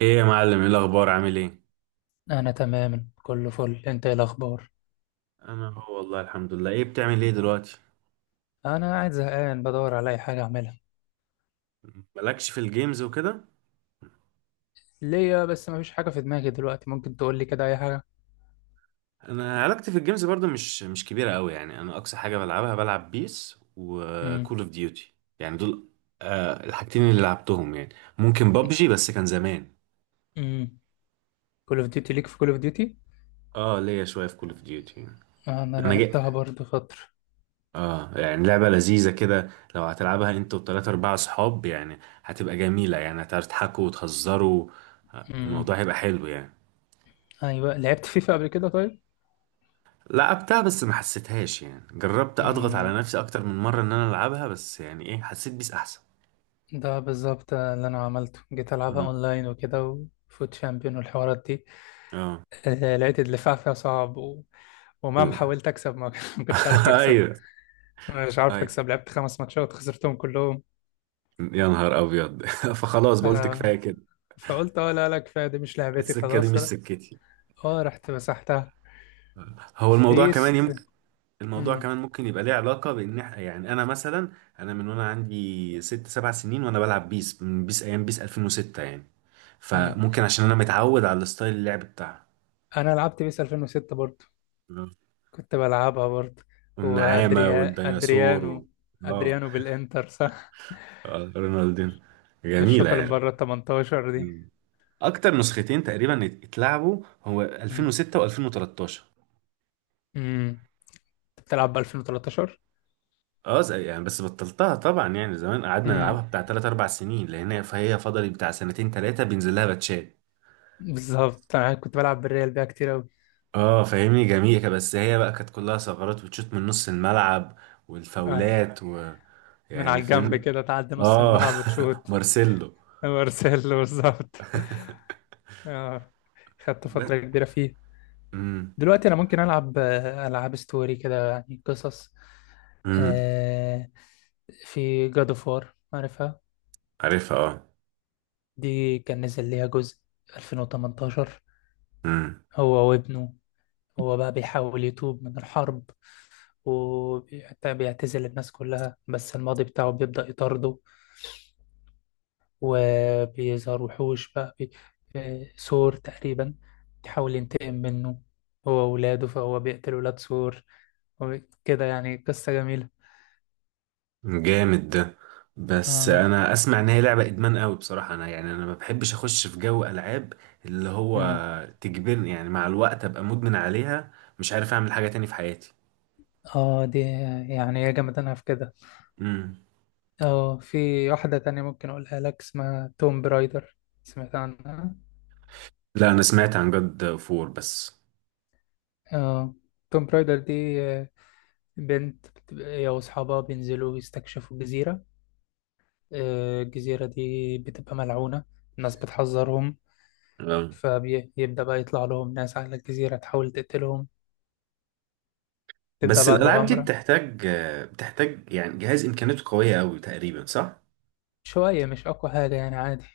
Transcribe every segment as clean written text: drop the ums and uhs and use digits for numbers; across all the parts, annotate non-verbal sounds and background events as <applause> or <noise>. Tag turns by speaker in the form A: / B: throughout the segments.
A: ايه يا معلم، ايه الاخبار؟ عامل ايه؟
B: انا تمام، كله فل. انت ايه الاخبار؟
A: انا هو والله الحمد لله. ايه بتعمل ايه دلوقتي؟
B: انا قاعد زهقان بدور على اي حاجه اعملها
A: مالكش في الجيمز وكده؟
B: ليا، بس مفيش حاجه في دماغي دلوقتي. ممكن تقول لي كده اي حاجه؟
A: انا علاقتي في الجيمز برضو مش كبيره قوي يعني. انا اقصى حاجه بلعبها بلعب بيس وكول
B: امم.
A: اوف ديوتي يعني، دول آه الحاجتين اللي لعبتهم يعني. ممكن بابجي بس كان زمان.
B: امم. كول اوف ديوتي، ليك في كول اوف ديوتي؟
A: اه ليا شويه في كول اوف ديوتي.
B: انا
A: انا جاي
B: لعبتها برضو فتره.
A: اه يعني لعبه لذيذه كده لو هتلعبها انت وثلاثة اربعة اصحاب يعني. هتبقى جميله يعني، هتعرفوا تضحكوا وتهزروا.
B: امم.
A: الموضوع هيبقى حلو يعني.
B: ايوه، لعبت فيفا قبل كده طيب؟
A: لعبتها بس ما حسيتهاش يعني. جربت اضغط
B: امم.
A: على نفسي اكتر من مرة ان انا العبها، بس يعني ايه حسيت بيس احسن.
B: ده بالظبط اللي انا عملته، جيت العبها
A: مم.
B: اونلاين وكده، وفوت شامبيون والحوارات دي.
A: اه
B: لقيت الدفاع فيها صعب، ومهما حاولت اكسب ما <laughs> ما كنتش
A: <laughs>
B: عارف اكسب.
A: ايوه.
B: مش عارف
A: ايوه
B: اكسب. لعبت خمس ماتشات خسرتهم كلهم.
A: يا نهار ابيض. <laughs> فخلاص بقولت
B: آه،
A: كفايه كده،
B: فقلت اه، لا لا، كفايه. دي مش لعبتي
A: السكه دي
B: خلاص.
A: مش سكتي.
B: اه، رحت مسحتها.
A: هو الموضوع كمان
B: بيس.
A: يمكن الموضوع
B: امم.
A: كمان ممكن يبقى ليه علاقه بان يعني انا مثلا انا من وانا عندي ست سبع سنين وانا بلعب بيس، من بيس ايام بيس 2006 يعني.
B: امم.
A: فممكن عشان انا متعود على الستايل اللعب بتاعها.
B: انا لعبت بيس 2006 برضو.
A: آه.
B: كنت بلعبها برضو.
A: والنعامه
B: وادريا
A: والديناصور
B: ادريانو.
A: اه،
B: ادريانو بالانتر، صح؟
A: آه، رونالدينو، جميلة
B: الشوطه اللي من
A: يعني.
B: بره ال 18 دي.
A: مم. أكتر نسختين تقريبا اتلعبوا هو
B: امم.
A: 2006 و2013.
B: امم. انت بتلعب ب 2013؟
A: اه يعني بس بطلتها طبعا يعني. زمان قعدنا نلعبها
B: امم.
A: بتاع 3 4 سنين، لأن فهي فضلت بتاع سنتين ثلاثة بينزل لها باتشات.
B: بالظبط، انا كنت بلعب بالريال بيها كتير قوي.
A: اه فاهمني، جميلة بس هي بقى كانت كلها ثغرات، وتشوت من نص الملعب
B: آه.
A: والفاولات و
B: من
A: يعني
B: على الجنب
A: فاهم.
B: كده، تعدي نص
A: اه
B: الملعب وتشوت.
A: <laughs> مارسيلو.
B: وارسل بالظبط. اه، خدت
A: ب...
B: فتره كبيره فيه.
A: امم،
B: دلوقتي انا ممكن العب العاب ستوري كده، يعني قصص.
A: امم،
B: آه، في جاد اوف وار، عارفها؟
A: عارفها.
B: دي كان نزل ليها جزء 2018.
A: اه
B: هو وابنه. هو بقى بيحاول يتوب من الحرب. وبيعتزل الناس كلها، بس الماضي بتاعه بيبدأ يطارده. وبيظهر وحوش بقى، بي... آه، سور تقريبا. بيحاول ينتقم منه. هو وولاده، فهو بيقتل ولاد سور. وكده يعني قصة جميلة.
A: جامد ده. بس
B: اه.
A: انا اسمع ان هي لعبه ادمان قوي بصراحه. انا يعني انا ما بحبش اخش في جو العاب اللي هو
B: امم.
A: تجبرني يعني مع الوقت ابقى مدمن عليها، مش عارف اعمل حاجه تاني في حياتي.
B: اه، دي يعني هي جامدانها في كده.
A: امم.
B: اه، في واحدة تانية ممكن اقولها لك، اسمها توم برايدر. سمعت عنها؟
A: لا انا سمعت عن جاد فور بس.
B: اه. توم برايدر دي آه، بنت، هي واصحابها بينزلوا يستكشفوا جزيرة. الجزيرة دي بتبقى ملعونة. الناس بتحذرهم.
A: آه.
B: فبيبدأ بقى يطلع لهم ناس على الجزيرة تحاول تقتلهم. تبدأ
A: بس
B: بقى
A: الالعاب دي
B: المغامرة.
A: بتحتاج، بتحتاج يعني جهاز امكانياته قويه قوي تقريبا، صح؟
B: شوية، مش أقوى حاجة يعني، عادي.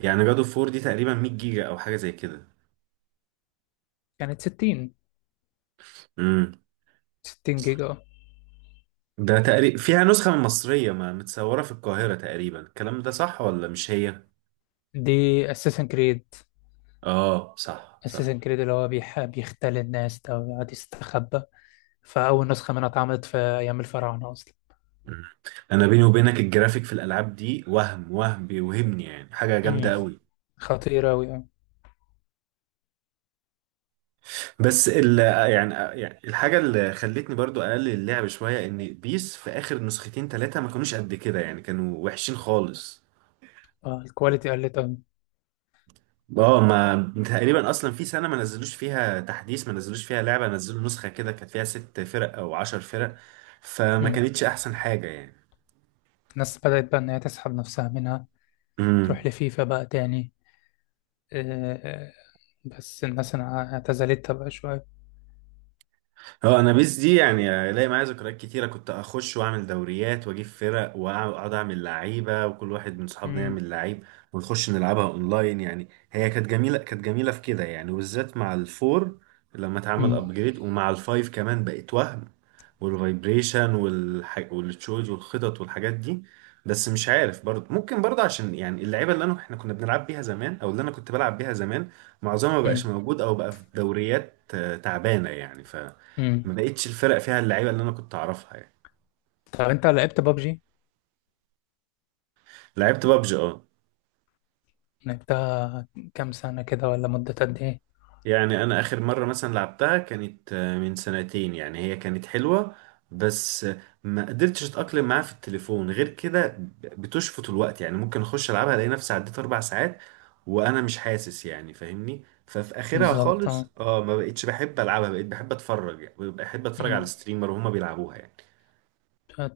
A: يعني جاد فور دي تقريبا 100 جيجا او حاجه زي كده.
B: كانت 60.
A: امم.
B: 60 جيجا.
A: ده تقريبا فيها نسخه مصريه، ما متصوره في القاهره تقريبا، الكلام ده صح ولا مش هي؟
B: دي أساسن كريد.
A: اه صح صح.
B: اساسن كريد اللي هو بيحب يختل الناس ده، ويقعد يستخبى. فاول نسخه منها اتعملت في ايام الفراعنه اصلا.
A: مم. انا بيني وبينك الجرافيك في الالعاب دي وهم، وهم بيوهمني يعني حاجه
B: امم.
A: جامده قوي.
B: خطيره قوي، اه.
A: بس ال يعني يعني الحاجه اللي خلتني برضو اقلل اللعب شويه ان بيس في اخر نسختين ثلاثه ما كانوش قد كده يعني، كانوا وحشين خالص.
B: الكواليتي قلت قوي.
A: اه ما تقريبا اصلا في سنه ما نزلوش فيها تحديث، ما نزلوش فيها لعبه، نزلوا نسخه كده كانت فيها ست فرق او عشر فرق، فما
B: امم.
A: كانتش احسن حاجه يعني.
B: الناس بدات بقى ان هي تسحب نفسها منها. تروح
A: امم.
B: لفيفا بقى تاني. آه، آه، بس الناس اعتزلتها بقى شويه.
A: هو انا بيس دي يعني الاقي معايا ذكريات كتيره. كنت اخش واعمل دوريات واجيب فرق واقعد اعمل لعيبه وكل واحد من صحابنا
B: امم.
A: يعمل لعيب ونخش نلعبها اونلاين يعني. هي كانت جميله، كانت جميله في كده يعني، وبالذات مع الفور لما اتعمل
B: امم.
A: ابجريد، ومع الفايف كمان بقت وهم. والفايبريشن والتشوز والخطط والحاجات دي. بس مش عارف برضه، ممكن برضه عشان يعني اللعيبه اللي انا احنا كنا بنلعب بيها زمان، او اللي انا كنت بلعب بيها زمان معظمها ما بقاش
B: امم.
A: موجود، او بقى في دوريات آه، تعبانه يعني،
B: أمم.
A: ما بقتش الفرق فيها اللعيبه اللي انا كنت اعرفها يعني.
B: طب انت لعبت بابجي؟
A: لعبت بابجي اه.
B: لعبتها. كام سنه كده، ولا مده قد ايه؟
A: يعني انا اخر مره مثلا لعبتها كانت آه، من سنتين. يعني هي كانت حلوه بس آه، ما قدرتش اتاقلم معاها في التليفون، غير كده بتشفط الوقت يعني، ممكن اخش العبها الاقي نفسي عديت اربع ساعات وانا مش حاسس يعني فاهمني. ففي اخرها
B: بالظبط.
A: خالص
B: آه.
A: اه ما بقتش بحب العبها، بقيت بحب اتفرج يعني، بحب اتفرج على
B: مم.
A: الستريمر وهما بيلعبوها يعني.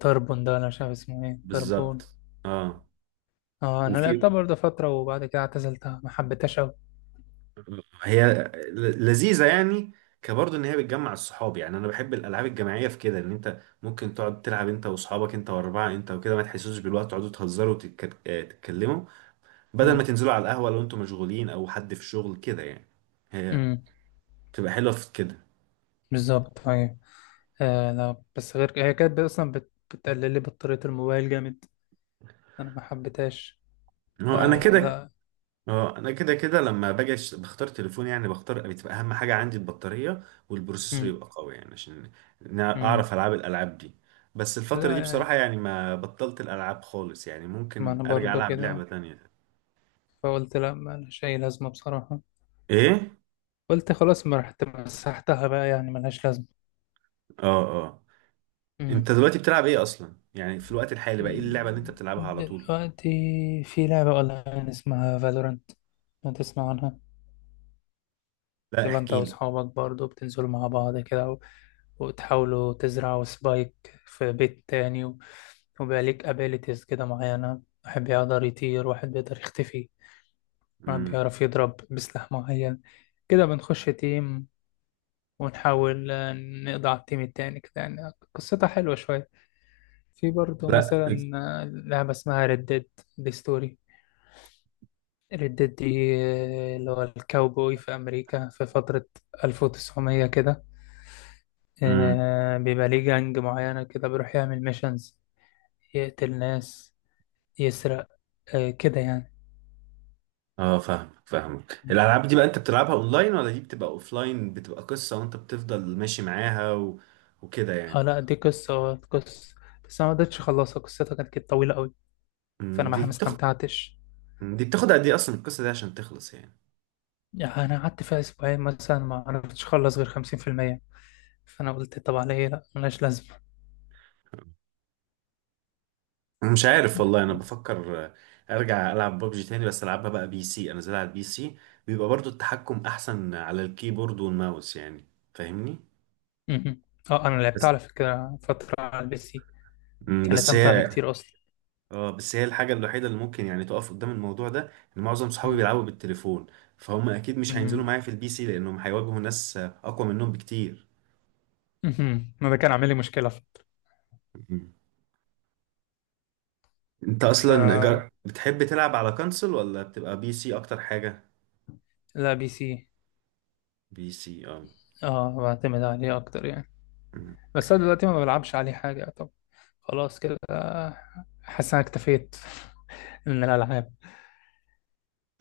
B: تربون ده، انا مش عارف اسمه ايه. تربون.
A: بالظبط اه.
B: اه، انا لعبتها
A: وفي
B: برضه فترة، وبعد كده اعتزلتها، ما حبيتهاش اوي.
A: هي لذيذة يعني كبرضه ان هي بتجمع الصحاب يعني. انا بحب الالعاب الجماعية في كده ان انت ممكن تقعد تلعب انت واصحابك، انت واربعة انت وكده ما تحسوش بالوقت، تقعدوا تهزروا آه، تتكلموا بدل ما
B: مم.
A: تنزلوا على القهوة لو انتوا مشغولين او حد في شغل كده يعني. هي
B: مم.
A: بتبقى حلوة في كده.
B: بالظبط، ايوه. لا، بس غير هي كانت اصلا بتقلل لي بطارية الموبايل جامد. انا ما حبيتهاش.
A: هو انا كده،
B: فلا.
A: اه انا كده كده لما باجي بختار تليفون يعني، بختار بتبقى اهم حاجه عندي البطاريه والبروسيسور
B: مم.
A: يبقى قوي يعني، عشان
B: مم.
A: اعرف العاب الالعاب دي. بس الفتره
B: لا
A: دي بصراحه
B: يعني.
A: يعني ما بطلت الالعاب خالص يعني،
B: ما
A: ممكن
B: انا
A: ارجع
B: برضه
A: العب
B: كده.
A: لعبه تانية.
B: فقلت لا، ما لهاش اي لازمة بصراحة.
A: ايه؟
B: قلت خلاص، ما رحت مسحتها بقى، يعني ملهاش لازمة.
A: اه، اه.
B: مم.
A: انت دلوقتي بتلعب ايه اصلا يعني؟ في الوقت الحالي بقى ايه اللعبه اللي انت بتلعبها على طول؟
B: دلوقتي في لعبة أونلاين اسمها فالورانت. ما تسمع عنها؟
A: لا
B: تبقى أنت
A: احكي لي.
B: وأصحابك برضو بتنزلوا مع بعض كده، وتحاولوا تزرعوا سبايك في بيت تاني، وبقى ليك أبيليتيز كده معينة. واحد بيقدر يطير، واحد بيقدر يختفي. واحد
A: امم.
B: بيعرف يضرب بسلاح معين. كده بنخش تيم. ونحاول نقضي على التيم التاني كده، يعني قصتها حلوة شوية. في برضو
A: لا.
B: مثلا. لعبة اسمها ريد ديد. دي ستوري. ردت دي اللي هو الكاوبوي في أمريكا في فترة 1900 كده.
A: امم.
B: بيبقى ليه جانج معينة كده، بيروح يعمل ميشنز. يقتل ناس. يسرق. كده يعني.
A: اه فاهمك، فاهمك. الالعاب دي بقى انت بتلعبها اونلاين، ولا دي بتبقى اوفلاين بتبقى قصة وانت بتفضل ماشي معاها و... وكده يعني؟
B: اه، لا دي قصة قصة. بس أنا ما قدرتش أخلصها. قصتها كانت طويلة أوي. فأنا
A: أمم، دي
B: ما
A: بتاخد،
B: استمتعتش.
A: دي بتاخد قد ايه اصلا القصة دي عشان تخلص يعني؟
B: يعني أنا قعدت فيها أسبوعين مثلا، ما عرفتش أخلص غير 50%. فأنا قلت طب على إيه؟ لأ، ملهاش لازمة.
A: أنا مش عارف والله. انا بفكر آه، ارجع العب ببجي تاني، بس العبها بقى بي سي، انا زي على البي سي بيبقى برضو التحكم احسن على الكيبورد والماوس يعني، فاهمني.
B: مهم. اه، أنا لعبتها
A: بس
B: على فكرة فترة على البي سي.
A: أمم،
B: كانت
A: بس
B: أمتع
A: هي
B: بكتير أصلا.
A: اه بس هي الحاجة الوحيدة اللي ممكن يعني تقف قدام الموضوع ده، ان معظم صحابي بيلعبوا بالتليفون، فهم اكيد مش هينزلوا
B: مهم.
A: معايا في البي سي لانهم هيواجهوا ناس اقوى منهم بكتير.
B: مهم. ما ده كان عامل لي مشكلة.
A: مم. انت
B: ف-
A: اصلا بتحب تلعب على كونسول، ولا بتبقى بي سي اكتر حاجة؟
B: لا، بي سي.
A: بي سي اه.
B: اه، بعتمد عليه أكتر يعني.
A: مم.
B: بس أنا دلوقتي ما بلعبش عليه حاجة. طب، خلاص كده. حاسس إن أنا اكتفيت <laughs> من الألعاب.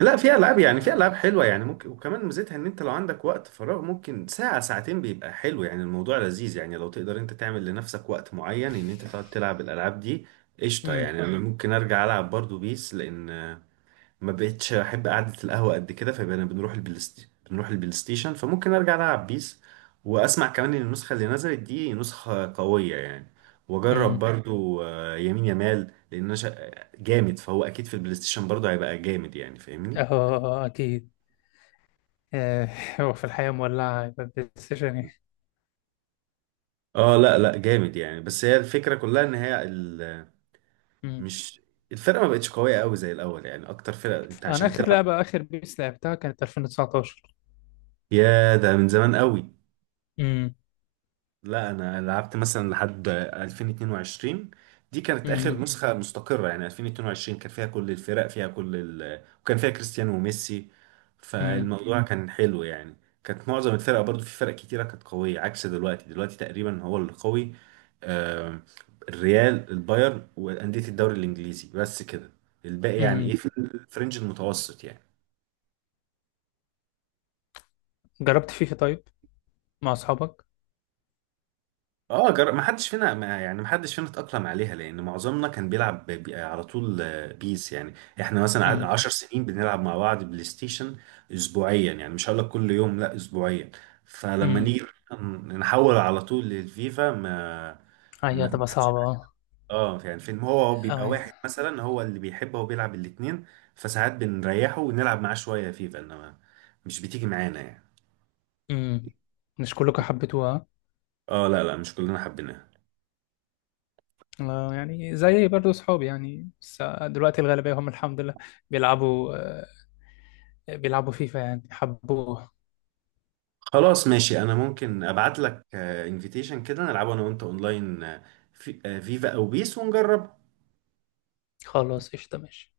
A: لا في العاب يعني، في
B: آه.
A: العاب حلوة يعني ممكن، وكمان ميزتها ان انت لو عندك وقت فراغ ممكن ساعة ساعتين بيبقى حلو يعني الموضوع لذيذ يعني، لو تقدر انت تعمل لنفسك وقت معين ان انت تقعد تلعب الالعاب دي. قشطة
B: مم.
A: يعني، انا ممكن ارجع العب برضو بيس، لان ما بقتش احب قعده القهوه قد كده، فبقينا بنروح بنروح البلاي ستيشن، فممكن ارجع العب بيس. واسمع كمان ان النسخه اللي نزلت دي نسخه قويه يعني، واجرب
B: مم.
A: برضو آه، يمين يمال لان انا جامد، فهو اكيد في البلاي ستيشن برضو هيبقى جامد يعني فاهمني.
B: اه، أكيد. آه، هو في الحياة مولعة، يبقى بلاي ستيشن إيه؟
A: اه لا لا جامد يعني، بس هي الفكره كلها ان هي
B: مم.
A: مش الفرقه ما بقتش قويه قوي زي الاول يعني، اكتر فرقه انت
B: أنا
A: عشان تلعب.
B: آخر بيس لعبتها كانت 2019.
A: يا ده من زمان قوي.
B: مم.
A: لا انا لعبت مثلا لحد 2022. دي كانت اخر
B: مم.
A: نسخه مستقره يعني، 2022 كان فيها كل الفرق، فيها كل ال... وكان فيها كريستيانو وميسي،
B: مم.
A: فالموضوع كان حلو يعني. كانت معظم الفرق برضو، في فرق كتيره كانت قويه، عكس دلوقتي. دلوقتي تقريبا هو اللي قوي، آه، الريال البايرن وانديه الدوري الانجليزي بس كده، الباقي يعني
B: مم.
A: ايه في الفرنج المتوسط يعني.
B: جربت فيفا طيب، مع أصحابك؟
A: اه ما حدش فينا، ما يعني ما حدش فينا اتأقلم عليها، لأن معظمنا كان بيلعب على طول آه، بيس يعني. احنا مثلا
B: مم.
A: عشر سنين بنلعب مع بعض بلاي ستيشن أسبوعيا يعني، مش هقول لك كل يوم، لا أسبوعيا. فلما
B: مم.
A: نيجي نحول على طول للفيفا،
B: هي
A: ما
B: هتبقى
A: جاتش معايا.
B: صعبة.
A: اه يعني فين، هو
B: اه
A: بيبقى
B: يعني.
A: واحد مثلا هو اللي بيحب، هو بيلعب الاتنين، فساعات بنريحه ونلعب معاه شوية فيفا، إنما مش بتيجي معانا يعني.
B: امم. مش كلكم حبيتوها؟
A: اه لا لا مش كلنا حبيناها.
B: يعني زي برضو صحابي يعني، بس دلوقتي الغالبية هم الحمد لله، بيلعبوا آه بيلعبوا فيفا، يعني حبوها.
A: خلاص ماشي، انا ممكن ابعت لك انفيتيشن كده نلعبه انا وانت اونلاين آه، في آه، فيفا او بيس ونجرب.
B: خلاص، قشطة، ماشي.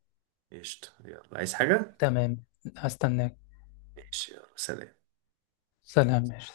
A: قشطة، يلا عايز حاجة؟
B: تمام. هستناك.
A: ماشي، يلا سلام.
B: سلام، ماشي.